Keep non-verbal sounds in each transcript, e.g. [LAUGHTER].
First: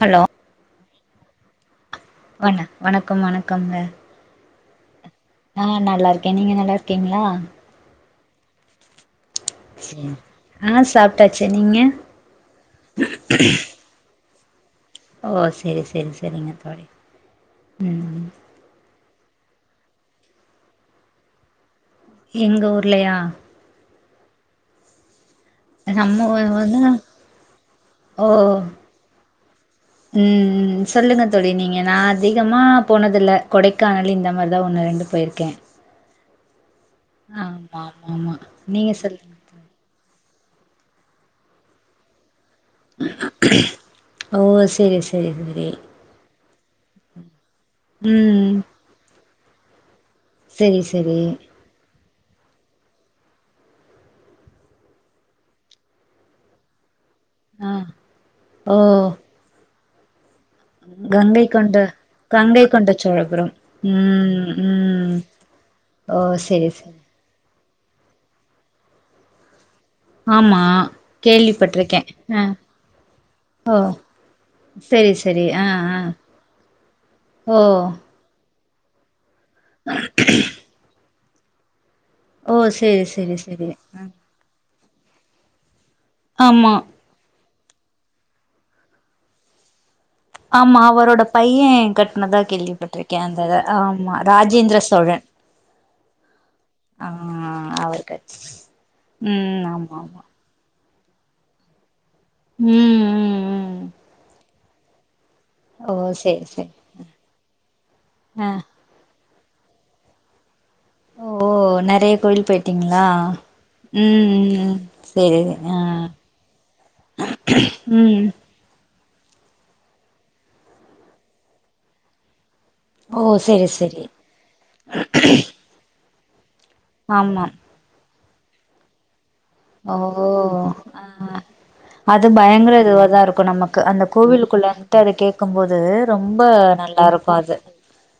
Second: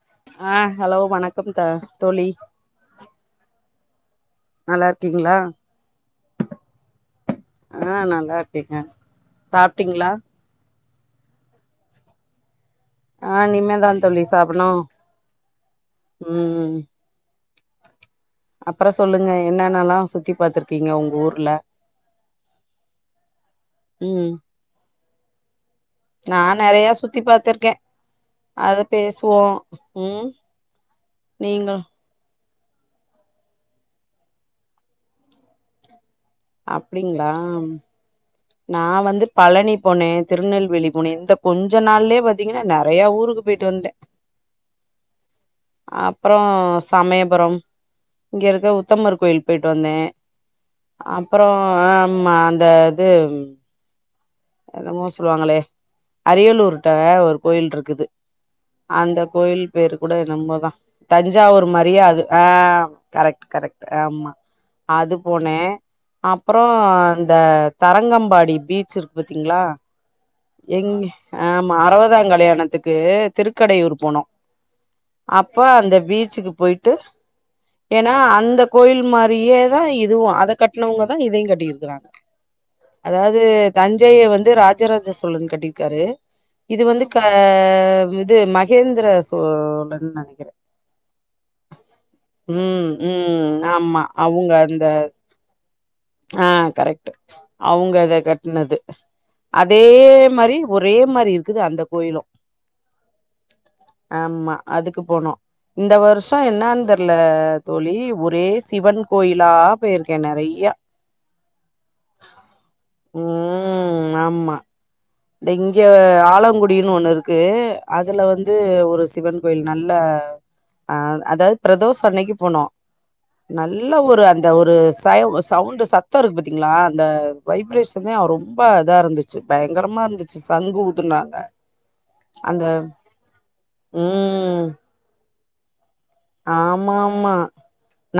hello ஆ hello வணக்கம் தா வண வணக்கம் வணக்கம்ங்க நல்லா இருக்கீங்களா ஆ நல்லா இருக்கே நீங்க நல்லா இருக்கீங்களா [UNINTELLIGIBLE] சரி ஆ சாப்ட்டாச்சு நீங்க ஆ இனி மே தா தோழி சாப்னு ஓ சரி சரி சரிங்க தோழி ம் அப்புற சொல்லுங்க என்னென்னல்லா சுத்தி பாத்துருக்கீங்க உங்க ஊர்ல எங்க ஊர்லயா ம் நம்ம நா ஊர் வந்து நெறைய சுத்தி பாத்துருக்கே ஓ அத பேசுவோ ம் ம் சொல்லுங்க தோழி நீங்க நா அதி கமா போனது இல்ல கொடைக்கானல் இந்த மாரிதா ஒன்னு ரெண்டு போயிருக்கே அப்படிங்களா ஆமா ஆமா ஆமா நீங்க நான் வந்து சொல்லுங்க பழனி போனே திருநெல்வேலி போனே இந்த கொஞ்ச நாள்ளே வந் பாத்தீங்கன்னா நறைய ஊருக்கு போயிட்டு வந்ட்டே ஓ செரி செரி செரி அப்புற சமயபுரம் இங்க ம் இருக்க உத்தமர் கோயில் போயிட்டு வந்தே செரி செரி அப்புற ஆமா அந்த இது என்னமோ சொல்லுவாங்களே அரியலூர் ல ஒரு கோயில் ஆ இருக்குது ஓ அந்த கோயில் பேரு கூட நம்மதா கங்கை தஞ்சாவூர் கொண்ட மரியா அது ஆ கங்கை கொண்ட கரெக்ட் சோழபுரம் கரெக்ட் ஆமா ம் அது ம் போனே ஓ அப்புற செரி செரி இந்த தரங்கம்பாடி பீச் இருக்கு பாத்தீங்களா ஆமா எங்க ஆமா கேள்விப்பட்டிருக்கே அறுவதா ஆ கல்யாணத்துக்கு ஓ திருக்கடையூர் போனோ செரி செரி அப்ப ஆ அந்த ஆ பீச்சுக்கு போயிட்டு ஓ ஏன்னா அந்த கோயில் மாரியே தா இதுவு அத கட்டினவங்க தா இதையு கட்டிருக்கிருங்க ஓ சரி சரி சரி தஞ்சைய வந்து ராஜராஜ சோழன் கட்டிருக்காரு ஆமா இது வந்து அ இது மகேந்திர சோழன் நெனைக்கிறே ஆமா அவரோட பையன் கட்டனதா ம் கேள்விப்பட்டிருக்கே அந்த ம் ஆமா அவுங்க ராஜேந்திர அந்த சோழன் [INAUDIBLE] ஆ ஆ கரெக்ட் அவங்க அவர் இத கட் கட்டினது ம் அதே ஆமா ஆமா மாரி ஒரே மாரி இருக்குது அந்த கோயிலு உம் உம் உம் ஆமா அதுக்கு போனோ இந்த வருஷம் செரி என்னனு தெரியல தோழி ஒரே ஆ சிவன் கோயிலா போயிருக்கே நிறையா ஓ நிறைய கோவில் போயிட்டீங்களா ம் உம் ஆமா உம் இங்க ஆலங்குடினு ஒண்ணு இருக்கு அதுல ம் வந்து ஒரு சிவன் கோயில் நல்ல அ அதாவது பிரதோஷ அன்னைக்கு போனோ ஓ செரி நல்ல செரி ஒரு அந்த ஒரு சவுண்ட் சத்த இருக்கு பாத் திங்கல அந்த ஆமா வைப்ரேஷனே ரொம்ப இதா இருந்துச்சு ஓ பயங்கரமா இருந்துச்சு சங்கு ஆ ஊதுனாங்க அது அந்த பயங்கர இதுவதா இருக்கு நமக்கு அந்த ம் கோவிலுக்குள்ள இருந்துட்டு அத கேட்கு போது ரொம்ப ஆமா நல்லா இருக்கு ஆமா அது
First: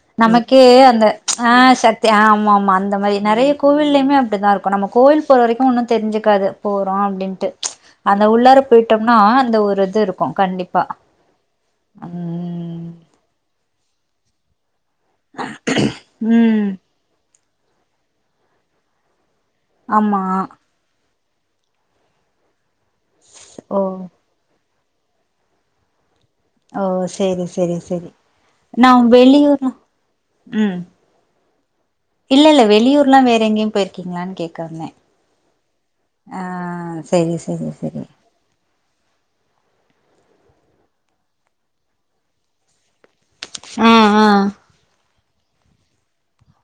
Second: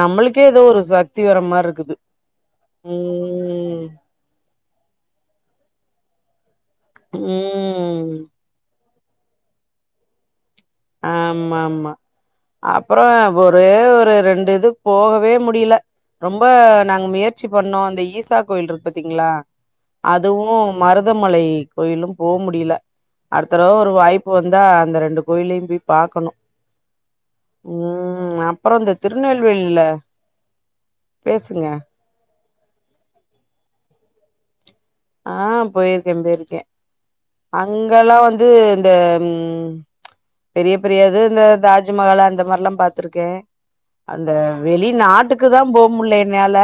நம்மளுக்கே ஏதோ நமக்கே ஒரு அந்த சக்தி வர ஆ மாரி இருக்குது சக்தி ஆமா ஆமா அந்த மாதிரி நிறைய ம் கோவில்லயுமே அப்படித்தா இருக்கு நமக் கோவில் போற வரைக்கு ஒன்னு தெரிஞ்சுக்காது போறோ அப்படின்ட்டு ம் அந்த உள்ளார போயிட் டம்னா அந்த ஒரு இது இருக்கு கண்டிப்பா ஆமா ஆமா ம் அப்புறம் ஒரே ஒரு ரெண்டு இது போகவே முடியல ரொம்ப ம் நாங்க முயற்சி பண்ணோ அந்த ஈசா கோயில் இருக்கு பாத்தீங்களா ஆமா அதுவு மருதமலை கோயிலு போ முடியல அடுத்தடவ ஓ ஒரு வாய்ப்பு வந்தா அந்த ரெண்டு கோயிலையு போய் பாக்கணு ஓ சரி சரி சரி ம் அப்புறோ நா இந்த வெளியூர் திருநெல்வேலில உம் பேசுங்க இல்ல இல்ல வெளியூர்ல வேற எங்கேயு போயிருக்கீங்களான்னு கேக்க வந்தே ஆ போயிருக்கே ஆ போயிருக்கே சேரி சேரி சேரி அங்கல்லா வந்து இந்த பெரிய பெரியது இந்த தாஜ்மஹால் அந்த மாதிரில்லா பார்த் து இருக்கே ஆ ஆ அந்த வெளிநாட்டு க்கு தா போ முடில என்னால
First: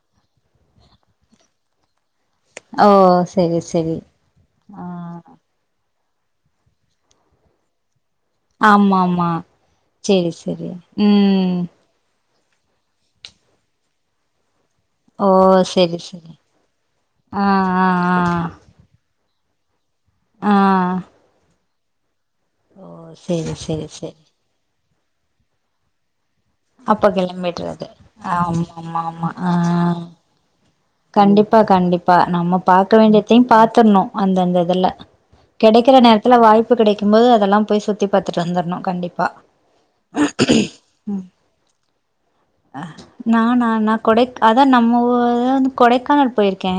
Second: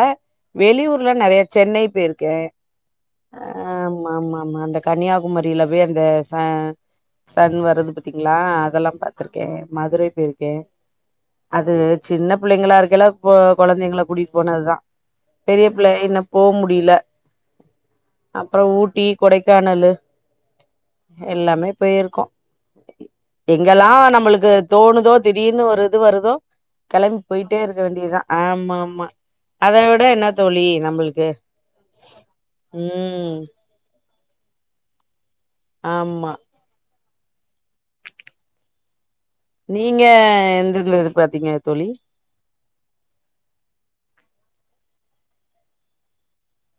வெளியூர்ல நிறைய சென்னை போயிருக்கே ஓ ஆ சேரி சேரி ஆமா ஆமா ஆமா அந்த ஆ கன்னியாகுமரியில போய் அந்த ச சன் வரது பத் தீங்களா அதெல்லா ஆமா ஆமா பாத்திருக்கே மதுரை சேரி போயிருக்கே சேரி ம் அது சின்ன பிள்ளைங்களா இருக்கைல கொழந்தைங்கள கூட்டிட்டு போனதுதா ஓ பெரிய சேரி பிள்ளையாய் இன்னு சேரி போ முடில ஆ ஆ அப்புற ஊட்டி கொடைக்கானலு ஆ போயிருக்கோ ஓ சேரி சேரி எங்கெல்லா சேரி நம்மளுக்கு தோணுதோ திடீர்னு ஒரு இது வருதோ கிளம்பி போயிட்டே இருக்க வேண்டியதுதா ஆமா ஆமா அத விட என்ன தோழி நம்மளுக்கு கண்டிப்பா கண்டிப்பா நம்ம பாக்க ம் வேண்டியத்தையு பாத்துரணு அந்தந்த இதுல கெடைக்கிற ஆமா நேரத்துல வாய்ப்பு கிடைக்கு போது அதெல்லா போய் சுத்திப் பாத்துட்டு வந்துரணும் கண்டிப் நீங்க எந் இது து பாத்தீங்க தோழி அ நானா நா கொடைக் அதா நம்ம வந்து கொடைக்கானல் போயிருக்கே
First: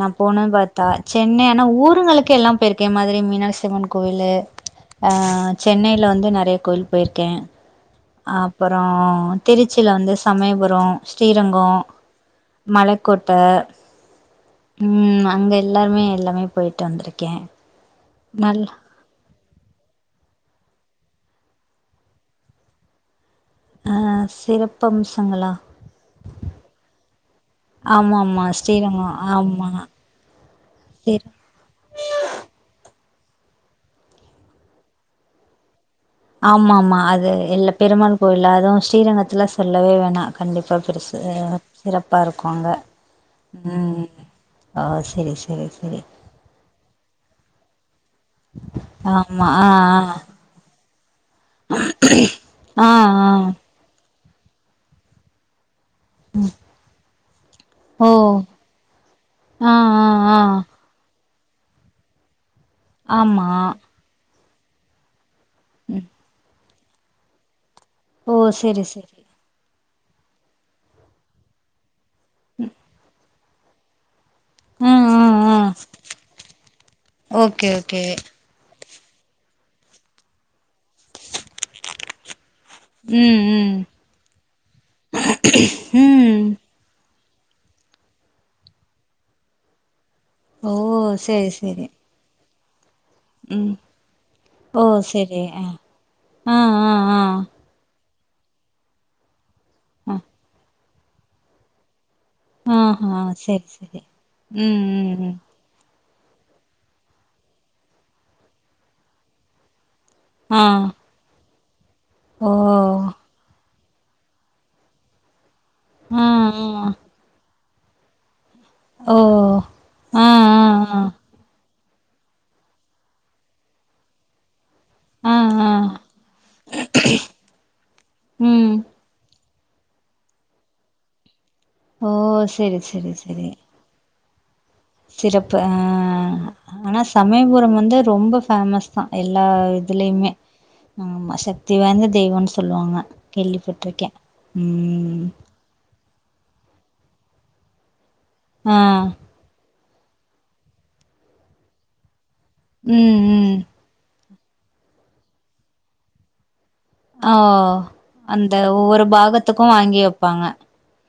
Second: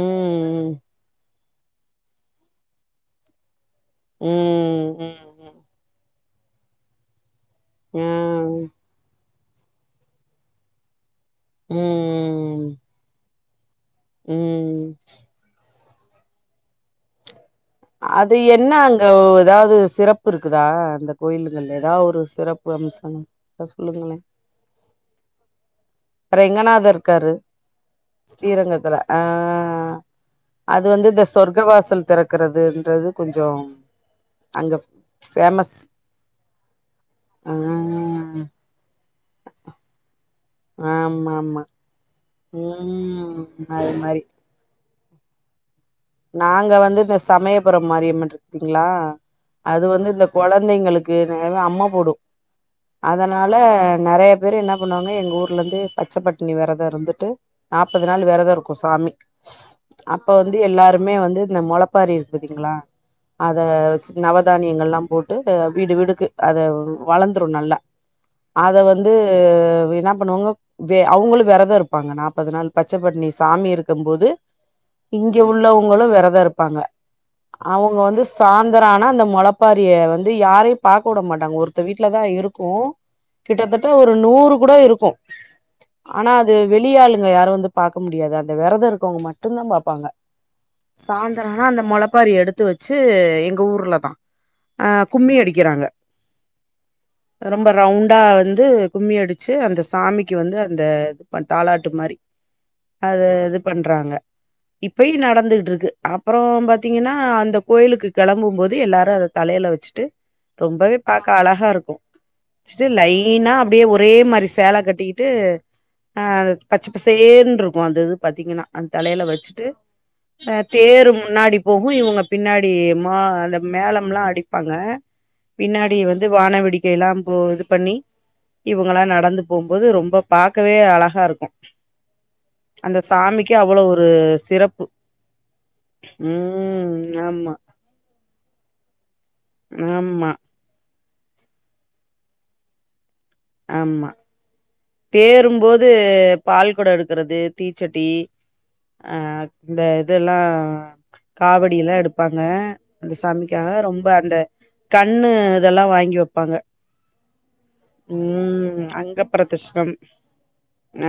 நா போன பார்த்தா சென்னை ஊருங்களுக்கு எல்லா போயிருக்கே மதுரை மீனாட்சிம்மன் கோயிலு ம் ஆ ம் சென்னையில வ ந்து நிறைய கோவில் போயிருக்கே ம் அப்புற திருச்சியில வந்து சமயபுரோ ஸ்ரீரங்கோ ம் ம் மலக்கோட்ட ம் அங்க இருக் எல்லாருமே எல்லாமே போயிட்டு வந்திருக்கே அது நல் என்ன அங்க உ ஏதாவது சிறப்பு இருக்குதா அந்த கோயிலுங்கல ஏதாவது ஒரு சிறப்பு அம்சம் இருந்தா சொல்லுங்களே அஹ் சிறப்பு அம்சங்களா ரெங்கநாதர் இருக்காரு ஆமாமா ஸ்ரீரங்கத்துல ஸ்ரீரங்கம் ஆ ஆமா அது வந்து இந்த சரி சொர்க்க வாசல் தெறக்குறது ன்றது கொஞ்சோ அங்க ஃபேமஸ் ஆமா ஆமா அது இல்ல பெருமாள் ம் கோயில அதுவு ஸ்ரீரங்கத்துல சொல்லவே வேணா கண்டிப்பா பெருசு ஆமா ஆமா சிறப்பா இருக்கோ அங்க ம் அது மாரி ஆ செரி செரி செரி நாங்க வந்து இந்த சமயபுரம் மாரியம்மன் இருக்குதுங்களா ஆமா ஆ அது வந்து இந்த கொழந்தைங்குளுக்கு நறைய அம்ம போடோ ஆ ஆ அதனால நறைய பேரு என்ன பண்ணுவாங்க எங்க ஊர்ல இருந்து பச்ச பட்னி வெரதோ இருந்துட்டு நாப்பது ஆ ஓ நாள் வெரதோ இருக்கோ சாமிக்கு ஆ அப்ப ஆ ஆ வந்து எல்லாருமே வந்து இந்த மொளப்பாரி இருக்கு ங்களா ஆமா அத நவதானியங்கள்லா போட்டு வீடு ம் வீடுக்கு அத வளந்துரோ நல்லா ஓ அத சரி வந்து சரி என்னா பண்ணுவாங்க அவங்களும் வெரத இருப்பாங்க நாப்பது நாள் பச்ச பட்னி சாமி இருக்கும் போது ஆ ஆ இங்க ஆ உள்ளவுங்களோ வெரதோ இருப்பாங்க ஓகே அவுங்க ஓகே வந்து சாந் தரானா அந்த மொளப்பாரிய வந்து யாரையு பாக்க உட மாட்டாங்க ஒருத்த வீட்டுலதா இருக்கோ ம் ம் கிட்டத்தட்ட ஒரு நூறு கூட இருக்கோ ஆனா ம் அது வெளிய ஆளுங்க யாரு வந்து பாக்க முடியாது அந்த விரதோ இருக்கவுங்க மட்டுதா பாப்பாங்க ஓ சரி சாய்ந்தரானா அந்த சரி மொளப்பாரிய எடுத்து வெச்சு எங்க ம் ஊர்ல தா ஓ ஆ கும்மி செரி ஆ அடிக்கிறாங்க ஆ ஆ ரொம்ப ரவுண்ட் அடா வந்து கும்மி அடிச்சு அந்த ஆ ஆ சாமிக்கு வந்து அந்த தாலாட்டு மாரி ஆஹா அது இது செரி செரி பண்றாங்க ம் இப்பயு ம் ம் நடந்துட் அப்புறோ பாத்தீங்கன்னா அந்த கோயிலுக்கு கெளம்பும்போது எல்லாரு அத தலைல வெச்சுட்டு ஆ ரொம்பவே பாக்க அழகா இருக்கோ ஓ வச்ட்டு லைனா அப்டியே ஒரு ஒரே மாரி சேல கட்டிக்கிட்டு அ ஆ ஆ பச்சப்பசேர்னு இருக்கோ அந்த இது பாத்தீங்கன்னா ஓ அந்தலைல வச்சுட்டு ஆ அ ஆ தேரு ஆ முன்னாடி போவு இவுங்க பின்னாடி மா அந்த மேளம்லா அடிப் பாங்க ஆ ஆ பின்னாடி வந்து வானவேடிக்கை எல்லா இது பண்ணி ம் இவுங்களா நடந்து போம்போது ரொம்ப பாக்கவே அழகா இருக்கோ ஓ செரி அந்த செரி செரி சாமிக்கு அவ்ளோ ஒரு சிறப்பு சிறப்பு ஆ ஆனா ம் ஆமா சமயபுரம் வந்து ரொம்ப ஃபேமஸ்தா எல்லா ஆமா இதுலேயுமே ஆமா சக்தி வாய்ந்த தெய்வம்னு சொல்லுவாங்க ஆமா கேள்விப்பட்டிருக்கே ம் வந்து பால் கொடோ எடுக்குறது தீச்சட்டி ஆ இந்த இதுல்லா காவடி எல்லா எடுப்பாங்க அந்த ம் ம் சாமிக்காக ரொம்ப அந்த கண்ணு இதுல்லா வாங்கி வெப்பாங்க ஓ அந்த ம் ஒவ்வோரு அங்க பாகத்துக்கோ பிரதர்ஷனம் வாங்கி வெப்பாங்க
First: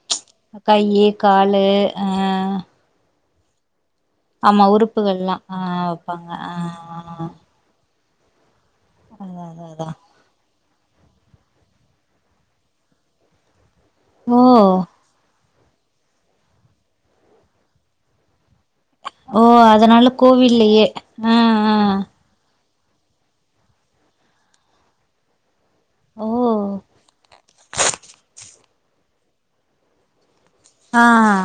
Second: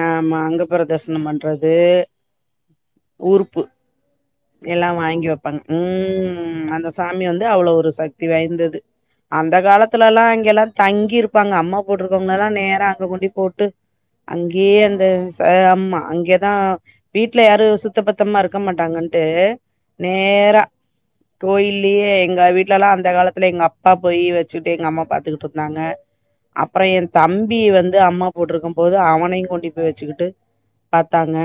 ஆமா அங்க கையு பிரதர்ஷனம் காலு அ ஊர்ப்பு எல்லா வாங்கி ஆ வெப்பாங்க வெப்பாங்க ஆ ம் அந்த சாமி வந்து அவ்ளோ ஒரு சக் தி வாய்ந்தது அதா அந்த அதா அதா காலத்துலலா இங்கெல்லா தங்கி இருப்பாங்க அம்மாப் போட்ருக்கவுங்கலலா நேரா அங்க கொண்டி போட்டு ஓ அங்கேயே அந்த அ அம்மா அங்கேதா வீட்ல யாரோ சுத்த பத்தமா இருக் க மாட்டாங்கட்டு ஓ அதனால நேரா கோவில்லயே ஆ ஆ கோயிலயே எங்க வீட் லலா அந்த காலத்துல எங்க அப்பா போயி வெச்சுக்கிட்டு எங்க அம்மா பாத்துக்குட்டு இருந்தாங்க ஓ அப்புறோ ஏ தம்பி வந்து அம்மா போட்ருக்குபோது அவனயு கூட்டி போய் வெச்சுக்கிட்டு ஆ பாத்தாங்க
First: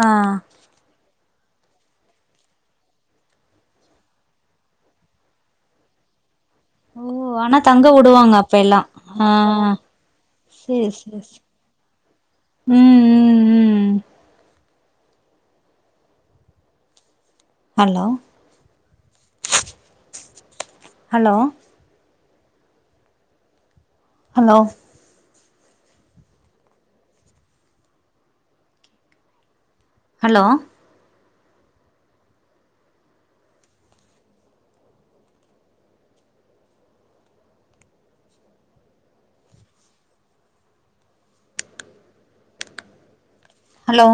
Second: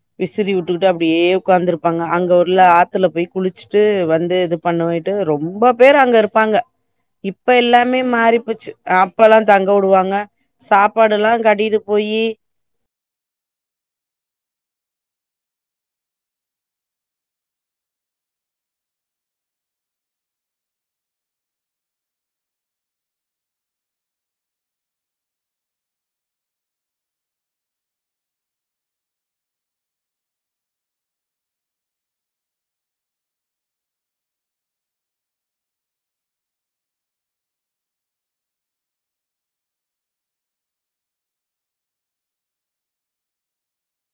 ஆ விசிறி விட்டுக்கிட்டு அப்டியே உட்காந்துருப்பாங்க அங்க உள்ள ஆத்துல போய் குளிச்சிட்டு வந்து இது பண்ணவைட்டு ரொம்ப பேர் அங்கருப் பாங்க ஓ இப்ப ஆனா தங்க எல்லாமே வுடுவாங்க மாறி அப்ப போச்சி எல்லா அப் ஆ பல்லா தங்க வுடுவாங்க சேரி சேரி சாப்பாடெல்லா சே கட்டிட்டு போயி ம் ம் ம் hello hello hello hello hello